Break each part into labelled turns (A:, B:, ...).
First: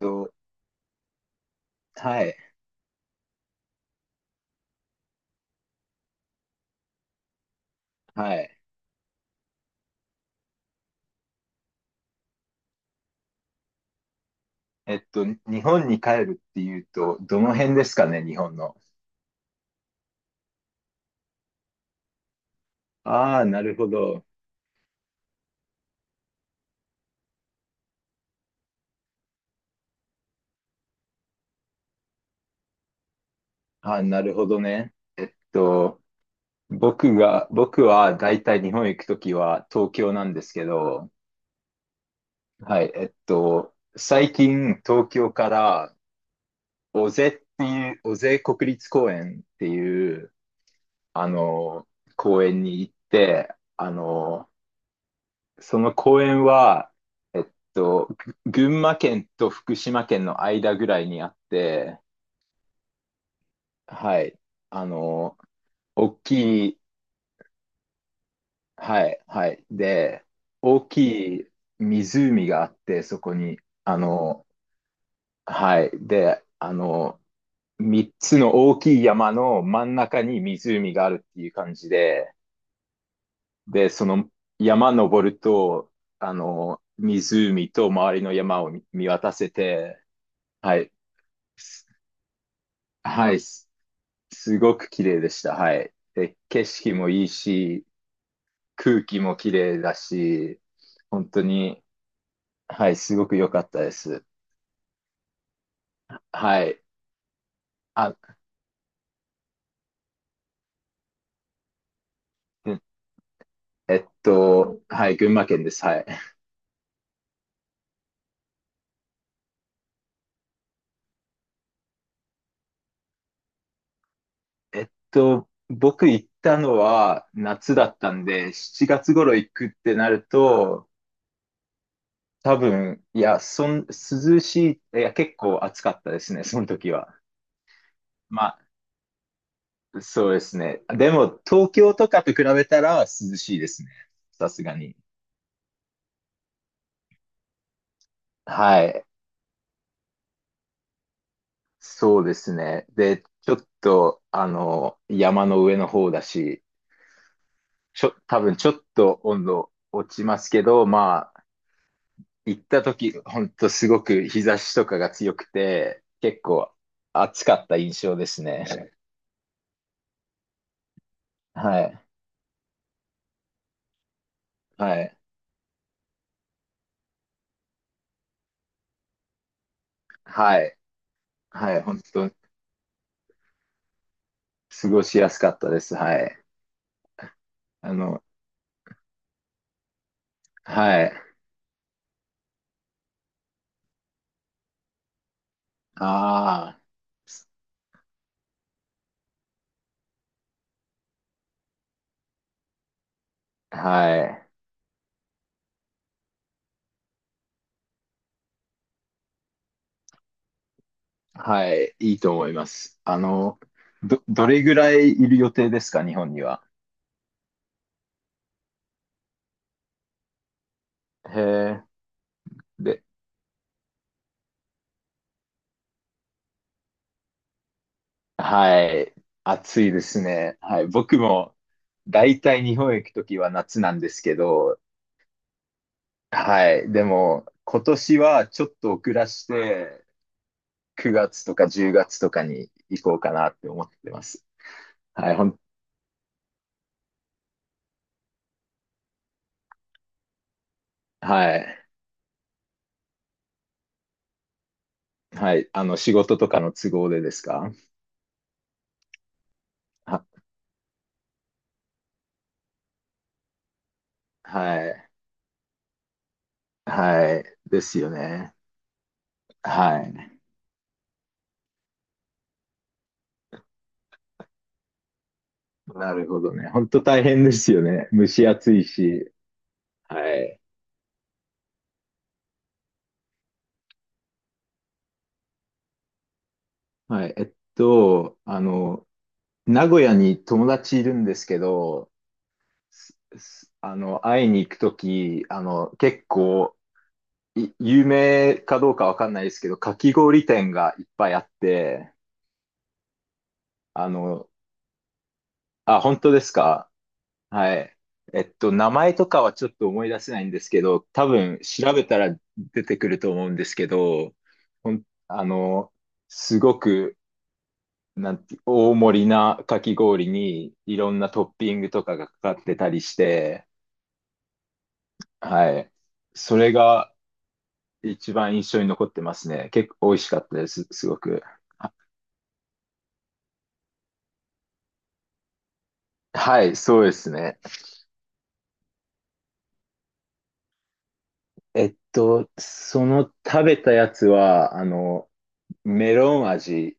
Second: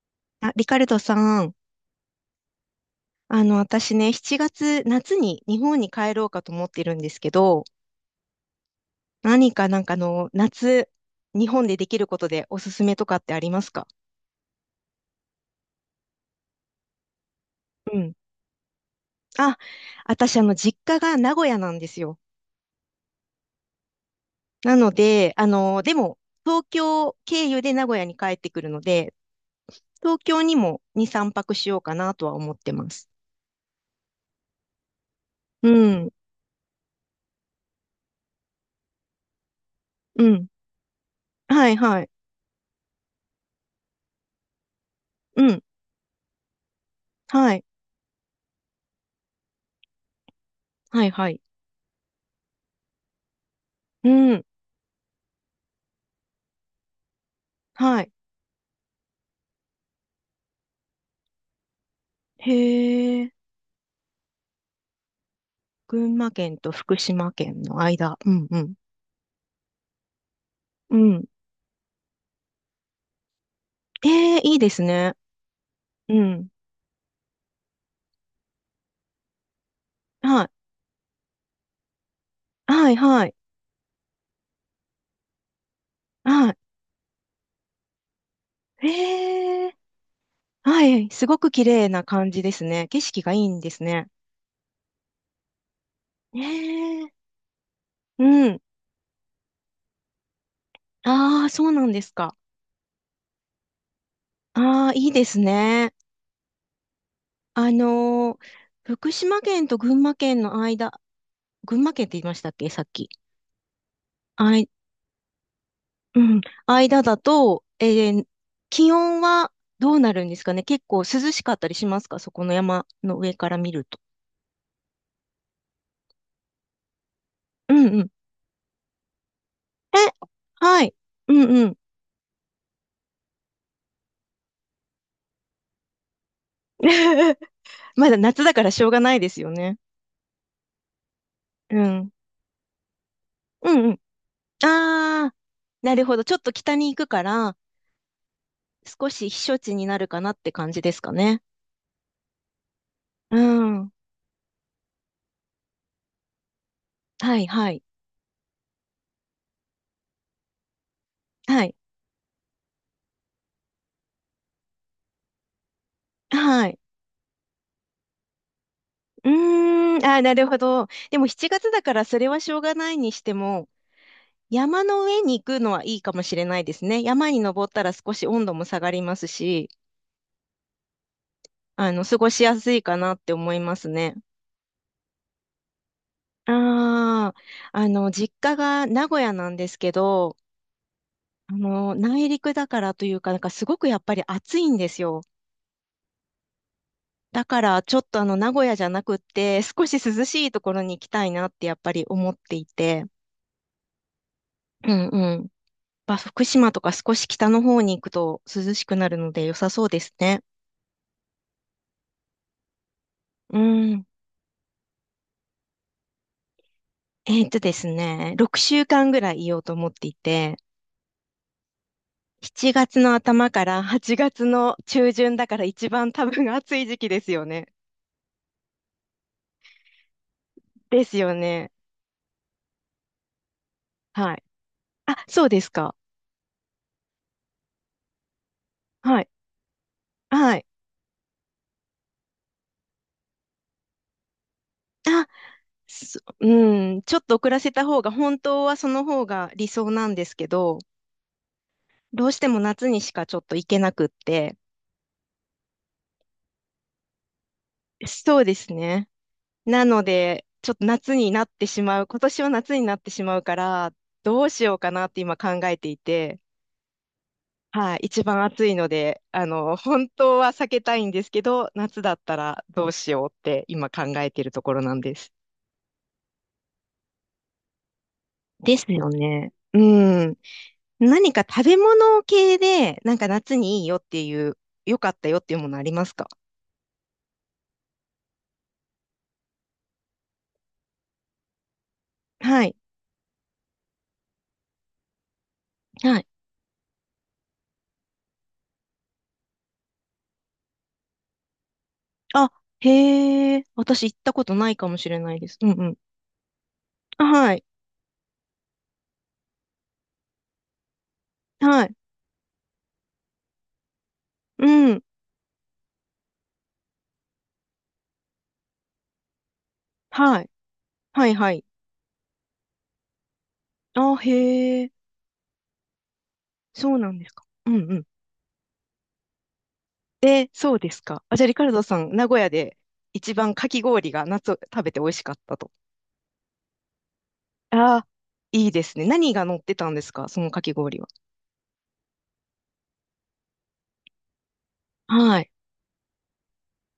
A: と、
B: あ、リカルドさん、
A: はい、
B: 私ね、7月、夏に日本に帰ろうかと思ってるんですけど、
A: はい。
B: 何かなんかあの、夏、日本でできることでおすすめとかってありますか？
A: 日本に帰るっていうと、どの辺です
B: う
A: か
B: ん。
A: ね、日本の。
B: あ、私実家が名古屋なんですよ。
A: ああ、なるほど。
B: なので、あの、でも、東京経由で名古屋に帰ってくるので、東京にも2、3泊しようかなとは思ってます。
A: ああ、なるほどね。
B: うん、
A: 僕はだいたい日本行くときは東京な
B: う
A: んで
B: ん。
A: すけど、
B: はい、はい。
A: はい、最近東京
B: う
A: か
B: ん、
A: ら尾瀬っ
B: はい、
A: 尾瀬国立公園っていう、
B: はい、
A: あ
B: はい。
A: の、公園に行って、
B: うん、
A: その公園は、えっ
B: は
A: と、
B: い。
A: 群馬県と福島県の間ぐらいにあって、
B: へ、
A: はい。あの、
B: 群
A: 大
B: 馬県
A: き
B: と
A: い、
B: 福島県の間。うんうん。
A: はい、はい。で、大
B: うん。
A: きい湖があって、そこに、あ
B: ええ、
A: の、
B: いいですね。
A: はい。
B: う
A: で、
B: ん。
A: 3つの大きい山の真ん中に
B: はい。
A: 湖があるっていう感じで、
B: はい、はい。
A: で、その山登ると、
B: は
A: 湖と周りの山を見
B: い。
A: 見渡せ
B: ええ、
A: て、は
B: は
A: い。
B: い。すごく綺
A: す
B: 麗な感じですね。景色
A: は
B: がい
A: い、
B: いんですね。
A: すごく綺麗でした。はい。で、
B: え
A: 景色も
B: え、
A: いいし、
B: うん。
A: 空気も綺麗だし、本当
B: ああ、そうな
A: に、
B: んですか。
A: はい、すごく良かったです。
B: ああ、いいですね。
A: はい。
B: あ
A: あ、
B: のー福島県と群馬県の間、群馬県って言いましたっけ、
A: え
B: さっき。あ、
A: はい、群馬県です。はい。
B: うん、間だと、気温はどうなるんですかね？結構涼しかったりしますか、そこの山の上から見ると？
A: 僕行ったのは
B: う
A: 夏だ
B: ん
A: っ
B: うん。
A: たんで、7月頃行くって
B: え、
A: なる
B: は
A: と、
B: い。うんうん。
A: 多分、いや、そん、涼しい、いや、結構暑かったですね、その時は。
B: まだ夏
A: ま
B: だからしょうがないですよね。
A: そうですね。でも、東
B: う
A: 京と
B: ん。
A: かと比べたら涼しいで
B: う
A: す
B: んう
A: ね。
B: ん。
A: さすがに。
B: ああ、なるほど。ちょっと北に行くから、
A: はい。
B: 少し避暑地になるかなって感じですかね。
A: そうですね。で、
B: う
A: ちょっ
B: ん。
A: と、山の上の方だし、
B: はいはい。
A: 多分ちょっと温度落ちますけど、まあ、
B: はい。
A: 行った時、ほんとすごく日差しとかが強くて、結
B: は
A: 構
B: い。
A: 暑かった印象ですね。
B: うーん。ああ、なるほど。でも7月
A: は
B: だか
A: い。
B: らそれはしょうがないにしても、山
A: は
B: の
A: い。
B: 上に行くのはいいかもしれないですね。山に登ったら少し温度も下がりますし、
A: はい。はい。本
B: 過
A: 当
B: ごしやすいかなって思いますね。
A: 過ごしやすかったです。はい。
B: ああ、あ
A: あ
B: の、
A: の、
B: 実家が名古屋なんですけど、
A: はい。
B: あの、内陸だからというか、なんかすごくやっぱり暑いんですよ。
A: ああ。
B: だから、ちょっとあの、名古屋じゃなくって、少し涼しいところに行きたいなってやっぱり思っていて、
A: はい。
B: うんうん。まあ、福島とか少し北の方に行くと涼しくなるので良さそうですね。
A: はい。いいと思います。
B: うん。
A: どれぐらいいる予定ですか、日本には？
B: ですね、6週間ぐらいいようと思っていて、
A: へえ。
B: 7月
A: で、
B: の頭から8月の中旬だから一番多分暑い時期ですよね。
A: はい。暑いですね。はい。
B: です
A: 僕
B: よ
A: も、
B: ね。
A: だいたい日本へ行くときは夏なんです
B: は
A: け
B: い。
A: ど、
B: あ、そうですか。
A: はい。でも、今年はちょっと遅
B: は
A: ら
B: い。
A: して、
B: はい。
A: 9月とか10月とかに行こうかなって思ってます。
B: あ、
A: はい。
B: そうん、ちょっと遅らせた方が、本当はその方が理想なんですけど、
A: はい。
B: どうしても夏にしかちょっと行けなくって、
A: はい。仕事とかの都合でですか？
B: そうですね。なの
A: は、
B: で、ちょっと夏になってしまう、今年は夏になってしまうから、どうしよう
A: は
B: かな
A: い。
B: って今考えていて、
A: はい。で
B: は
A: す
B: い、
A: よ
B: 一番
A: ね。
B: 暑いので、あの、
A: は
B: 本
A: い。
B: 当は避けたいんですけど、夏だったらどうしようって今考えてるところなんです。
A: なるほどね。本当大変ですよね。蒸し暑
B: で
A: い
B: すよ
A: し。
B: ね。う
A: は
B: ん。
A: い。
B: 何か食べ物系で、なんか夏にいいよっていう、良かったよっていうものありますか？
A: はい。名古屋に友達いるんですけど、
B: はい。
A: すすあの、会いに行くとき、
B: は
A: 結
B: い。
A: 構、有名かどうかわかんないですけど、かき氷店がいっぱいあって、
B: あ、へえ。私
A: あ
B: 行ったこ
A: の、
B: とないかもしれないです。うんうん。
A: あ、本当ですか？
B: あ、はい。
A: はい。名前とかはちょっと思い出せないんですけど、多分
B: は
A: 調
B: い。
A: べたら出てくると思うんですけど、
B: う
A: ほん、
B: ん。
A: あの、すごく、なんて、大盛りなかき氷
B: はい。
A: にいろん
B: は
A: な
B: い
A: ト
B: は
A: ッ
B: い。
A: ピングとかがかかってたりして、
B: あ、へえ。
A: はい。それ
B: そうな
A: が
B: んですか。うん。
A: 一番印象に残ってますね。結構美味しかっ
B: え、
A: たで
B: そう
A: す、
B: です
A: すご
B: か。あ、
A: く。
B: じゃあ、リカルド
A: あ
B: さん、名古屋で一番かき氷が夏食べて美味しかったと。
A: はい、そうですね。
B: ああ、いいですね。何が乗ってたんですか、そのかき氷は？
A: その食べたやつは、
B: はい。
A: メロン味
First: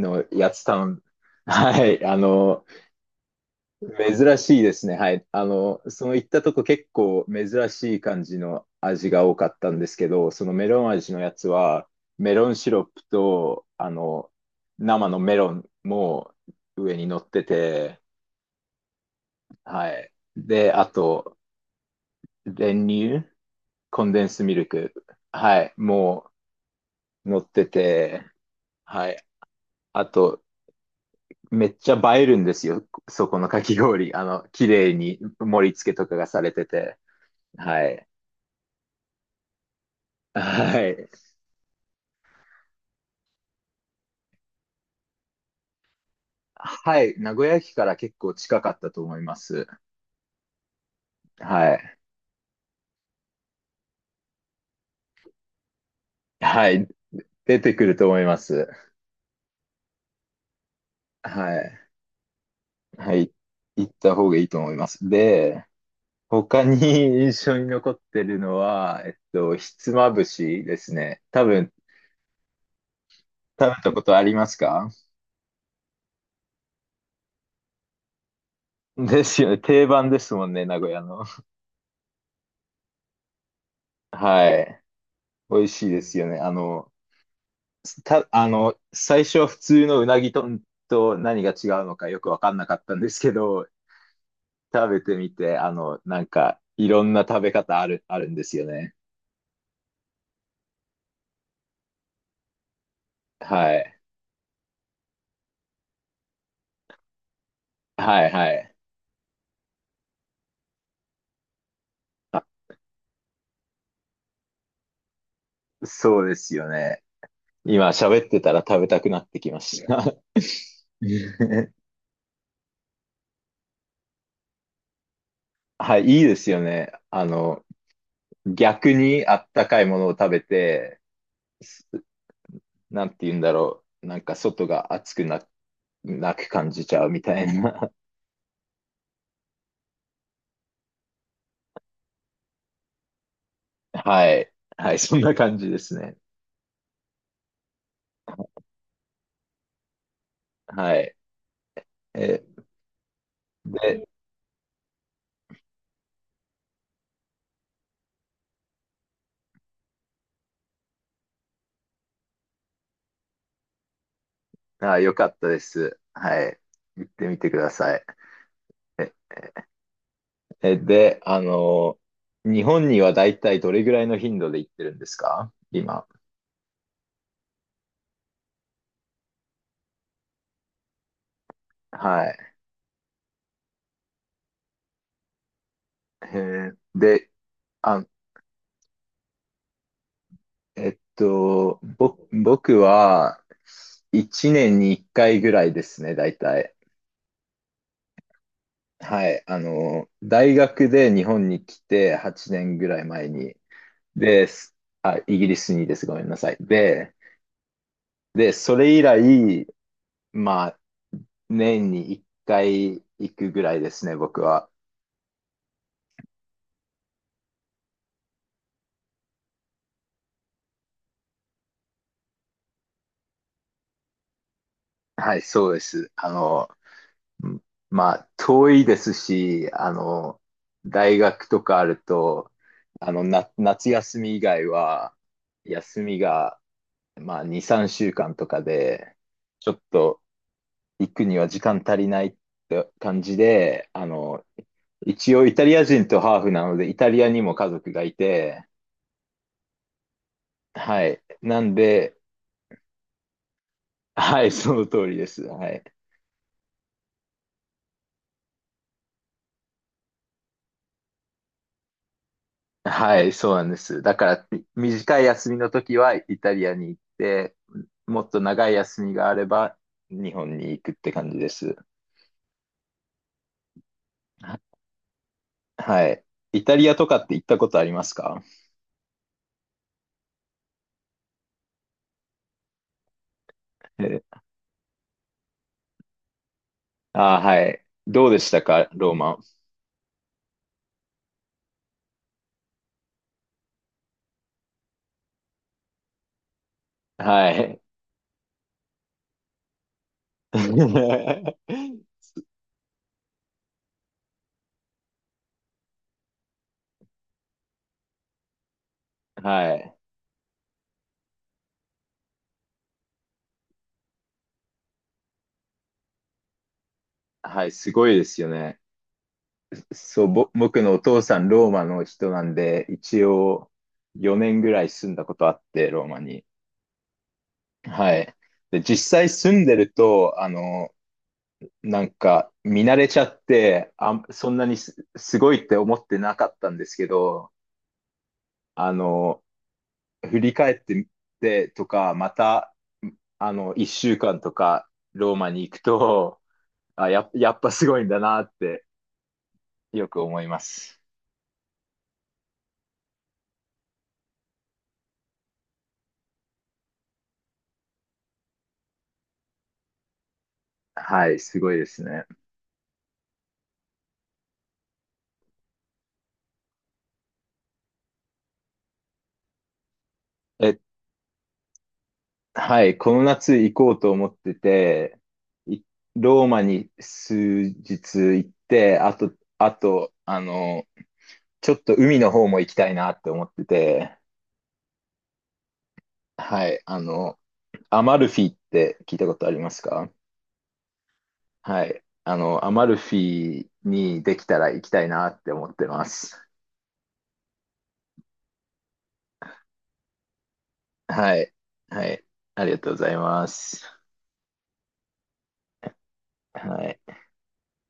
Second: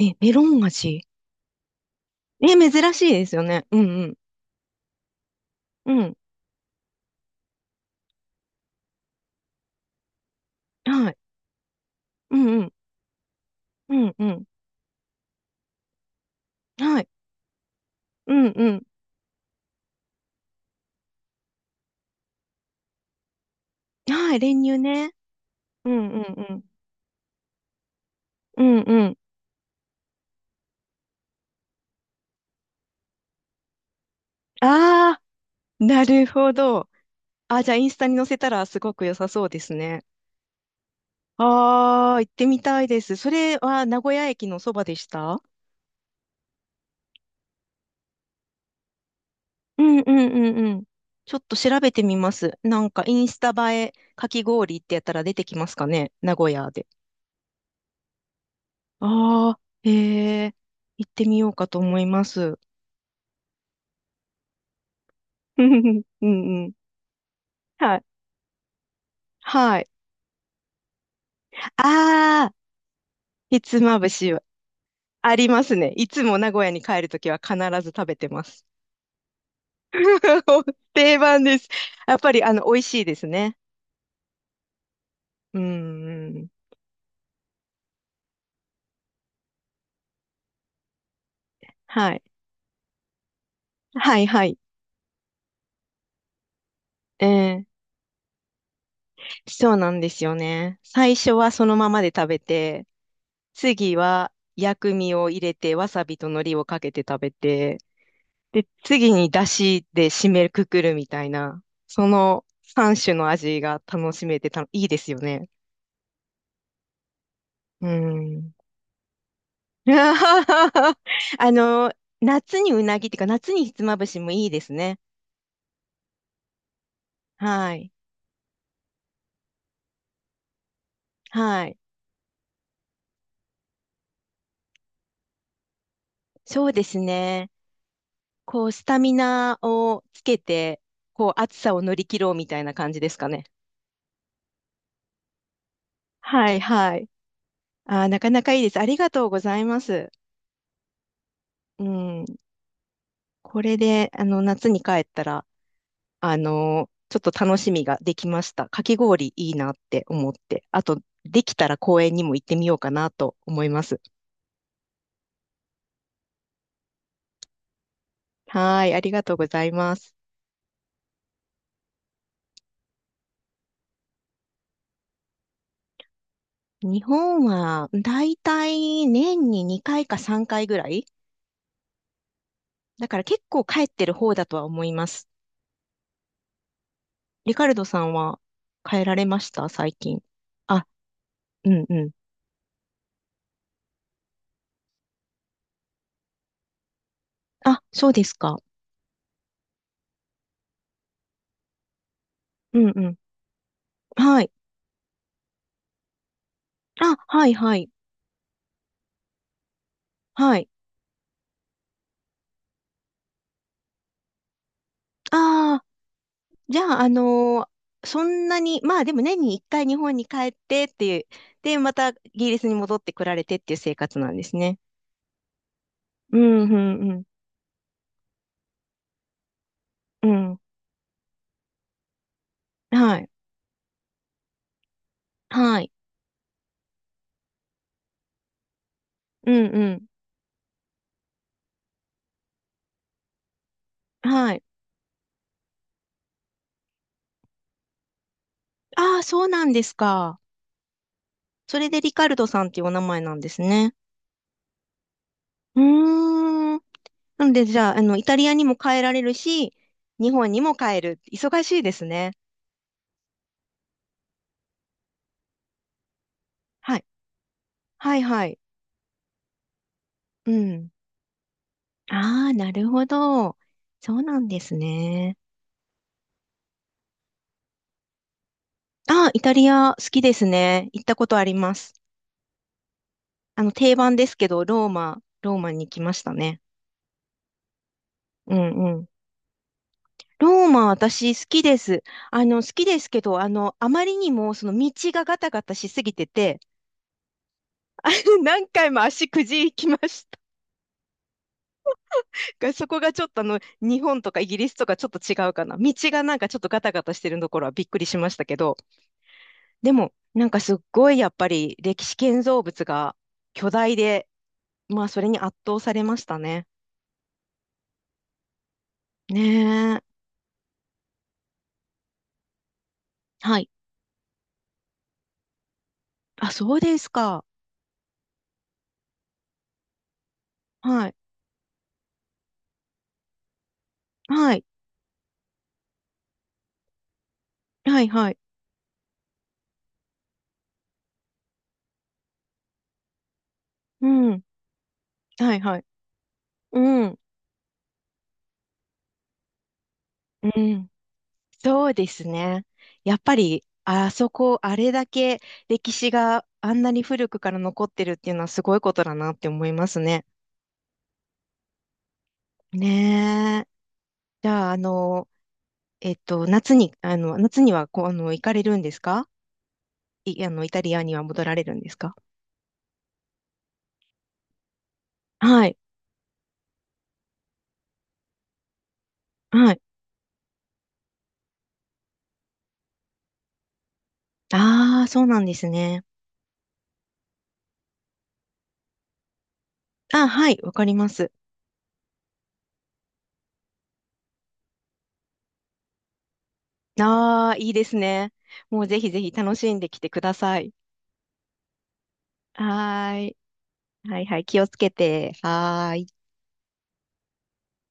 B: え、メロ
A: や
B: ン
A: つ
B: 味。
A: はい、
B: え、珍しいですよね。うん
A: 珍しいですね。はい。
B: うん。う
A: その
B: ん。
A: 行ったとこ結構珍しい感じの味が多かったんですけど、そのメロン
B: は
A: 味
B: い。
A: のやつは、メ
B: う
A: ロン
B: んう
A: シ
B: ん。
A: ロップと、
B: うんうん。
A: 生のメロンも上
B: は
A: に
B: い。
A: 乗ってて、
B: うんうん。
A: はい。で、あと、練乳、コンデン
B: はい。
A: スミ
B: 練
A: ル
B: 乳
A: ク、
B: ね。
A: はい。
B: うんう
A: もう、
B: んうん。
A: 乗ってて、
B: うんう
A: は
B: ん。
A: い。あと、めっちゃ映えるんですよ。そこのかき氷。綺麗に
B: あ
A: 盛り
B: あ、
A: 付け
B: な
A: とか
B: る
A: がさ
B: ほ
A: れて
B: ど。
A: て。
B: あ、じゃあ、
A: は
B: インスタ
A: い。
B: に載せたらすごく良さそうですね。
A: はい。
B: ああ、行ってみたいです。それは名古屋駅のそばでした？
A: はい。名古屋駅から結構近かったと思います。
B: うんうんうんうん。ちょっと
A: は
B: 調べ
A: い。
B: てみます。なんかインスタ映えかき氷ってやったら出てきますかね、名古屋
A: は
B: で？
A: い。出てくると思います。
B: ああ、へえ、行ってみよう
A: は
B: かと
A: い。
B: 思います。
A: はい。行った方がいいと思います。で、
B: う
A: 他
B: んうん。
A: に 印象に残
B: は
A: っ
B: い。
A: てるのは、ひ
B: はい。
A: つまぶしですね。多分、
B: ああ、ひ
A: 食
B: つ
A: べた
B: ま
A: こ
B: ぶ
A: とあ
B: し
A: り
B: は？
A: ますか？
B: ありますね。いつも名古屋に帰るときは必ず食べてます。
A: ですよね。定番ですもんね、名古屋
B: 定
A: の。
B: 番です。やっぱり美味しいですね。
A: はい。美
B: う
A: 味しいですよ
B: ん
A: ね。
B: うん。
A: 最初は普通のうなぎ丼と何が違うのか
B: は
A: よ
B: い。
A: くわかんなかったんですけど、
B: はいはい。
A: 食べてみて、なんか、いろん
B: え
A: な食べ
B: ー
A: 方あるんですよね。
B: そうなんですよね。最初はそのままで食べて、
A: はい。
B: 次は薬味を入れて、わさびと海苔をかけて食べて、
A: はい、は
B: で、
A: い。
B: 次に出汁で締めくくるみたいな、そ
A: あ、
B: の3種の味が楽しめてた、いいですよね。
A: そうですよね。
B: う
A: 今喋ってた
B: ん。
A: ら食べたくなってきました。
B: あ の、夏にうなぎっていうか、夏にひつまぶしもいいですね。
A: はい、いいですよね。
B: はい。
A: 逆にあったかいものを食べて、
B: はい。
A: なんて言うんだろう。なんか外が暑くなく
B: そ
A: 感
B: うで
A: じち
B: す
A: ゃうみたい
B: ね。
A: な。
B: こう、スタミナをつけて、こう、暑さを乗り切ろうみたいな感じですかね。
A: はい。はい、そんな感じですね。
B: はいはい。あー、なかなかいいです。ありがとうございます。
A: はい。
B: うん。
A: え、
B: これ
A: で、
B: で、あの、夏に帰ったら、あの、ちょっと楽しみができました。かき氷いいなって思って。あと、できたら公園にも行ってみようかなと思います。
A: あ、よかったです。はい。行ってみてください。
B: はい、あり
A: え、
B: がとうございます。
A: で、日本にはだいたいどれぐらいの頻度で行ってるんですか、今？
B: 日本は、だいたい年に2回か3回ぐらい
A: はい。
B: だから結構帰ってる方だとは思います。
A: えで、
B: リカルドさ
A: あ、
B: んは帰られました最近？あ、うんうん。
A: 僕は1年に1回ぐらいですね、だいたい。
B: あ、そうですか。
A: はい、大学で日本に来て8
B: う
A: 年
B: ん
A: ぐらい
B: うん、
A: 前に、
B: は
A: で、
B: い。
A: イギリスにです、ごめんなさい。で、
B: あ、はい、はい、
A: それ以来、
B: は
A: ま
B: い。
A: あ、年に1回行くぐらいですね、僕は。
B: ああ、じゃあ、そんなに、まあでも年に一回日本に帰ってっていう、で、またイギリスに戻ってこられてっていう生活なんですね。
A: はい、そうです。
B: うん、うん、うん、
A: うん遠いですし、
B: うん。
A: 大学とかあると、
B: はい、
A: 夏休み以外は、
B: はい、
A: 休みが、まあ、2、3週間とかで、
B: うん、
A: ちょっ
B: うん、
A: と行くには時間足りないって感じで、
B: はい。
A: 一応イタリア人とハーフなので、イタリアにも家族がいて、
B: ああ、そうなんですか。
A: はい。なん
B: それでリ
A: で、
B: カルドさんっていうお名前なんですね。
A: はい、その通りです。は
B: う
A: い。
B: ーん。なので、じゃあ、あの、イタリアにも帰られるし、日本にも帰る。忙しいですね。
A: はい、そうなんです。だから、短い休みの時はイタリアに
B: は
A: 行っ
B: い、
A: て、
B: はい、
A: もっと
B: はい。
A: 長い休みがあれば日
B: う
A: 本に行
B: ん。
A: くって感じです。
B: ああ、なるほど。そうなんで
A: は
B: すね。
A: はい。イタリアとかって行ったことありますか？
B: ああ、イタリア好きですね。行ったことあります。定番です
A: え
B: けど、ローマ、ローマに来ましたね。
A: あー、はい。どうでし
B: う
A: たか、
B: んうん。
A: ローマ。
B: ローマ、私好きです。あの、好きですけど、あの、あまりにも、その道がガタガタしすぎてて、
A: はい。
B: 何回も足くじきました。そこがちょっとあの、日本とかイギリスとかちょっと違うかな。道がなんかちょっとガタガタしてるところはびっくりしましたけど、
A: は
B: で
A: い。
B: も、なんかすっごいやっぱり歴史建造物が巨大で、まあそれに圧倒されましたね。
A: はい、すごいですよね。
B: ねえ。
A: そう、僕のお父さん、ローマの人なんで、一
B: はい。
A: 応4年ぐらい住んだことあって、ローマに。
B: あ、そうですか。
A: はい。で、実際住んでると、
B: はい。
A: なんか見慣れちゃって、あ、そ
B: は
A: ん
B: い。
A: なにすごいって思ってなかったんですけど、
B: はい、はい。
A: あの、振り返ってみてとか、また、一
B: う
A: 週間
B: ん。
A: とかローマ
B: はい、
A: に行
B: は
A: く
B: い。
A: と、
B: う
A: あ、
B: ん。
A: やっぱすごいんだなってよく思い
B: う
A: ま
B: ん。
A: す。
B: そうですね。やっぱり、あそこ、あれだけ歴史があんなに古くから残ってるっていうのはすごいことだなって思いますね。
A: はい、すごいですね。
B: ねえ。じゃあ、あの、えっと、夏に、あの、夏にはこう、あの、行かれるんですか？い、あの、イ
A: えっ
B: タリアには戻られるんですか？
A: はい、この夏行こうと思ってて、
B: はい。
A: いローマに数日行って、あと、
B: は
A: あ
B: い。
A: と、ちょっと海の方も行きたいなって思ってて、
B: ああ、そうなんですね。
A: はい、アマルフィって聞いたことありますか？
B: あ、はい。わかります。
A: はい、アマルフィにできたら行きたいなって思ってます。
B: ああ、いいですね。もうぜひぜひ楽しんできてください。
A: はい、はい、ありがとうご
B: は
A: ざい
B: ーい。
A: ます。
B: はいはい。気をつけて。はーい。
A: はい。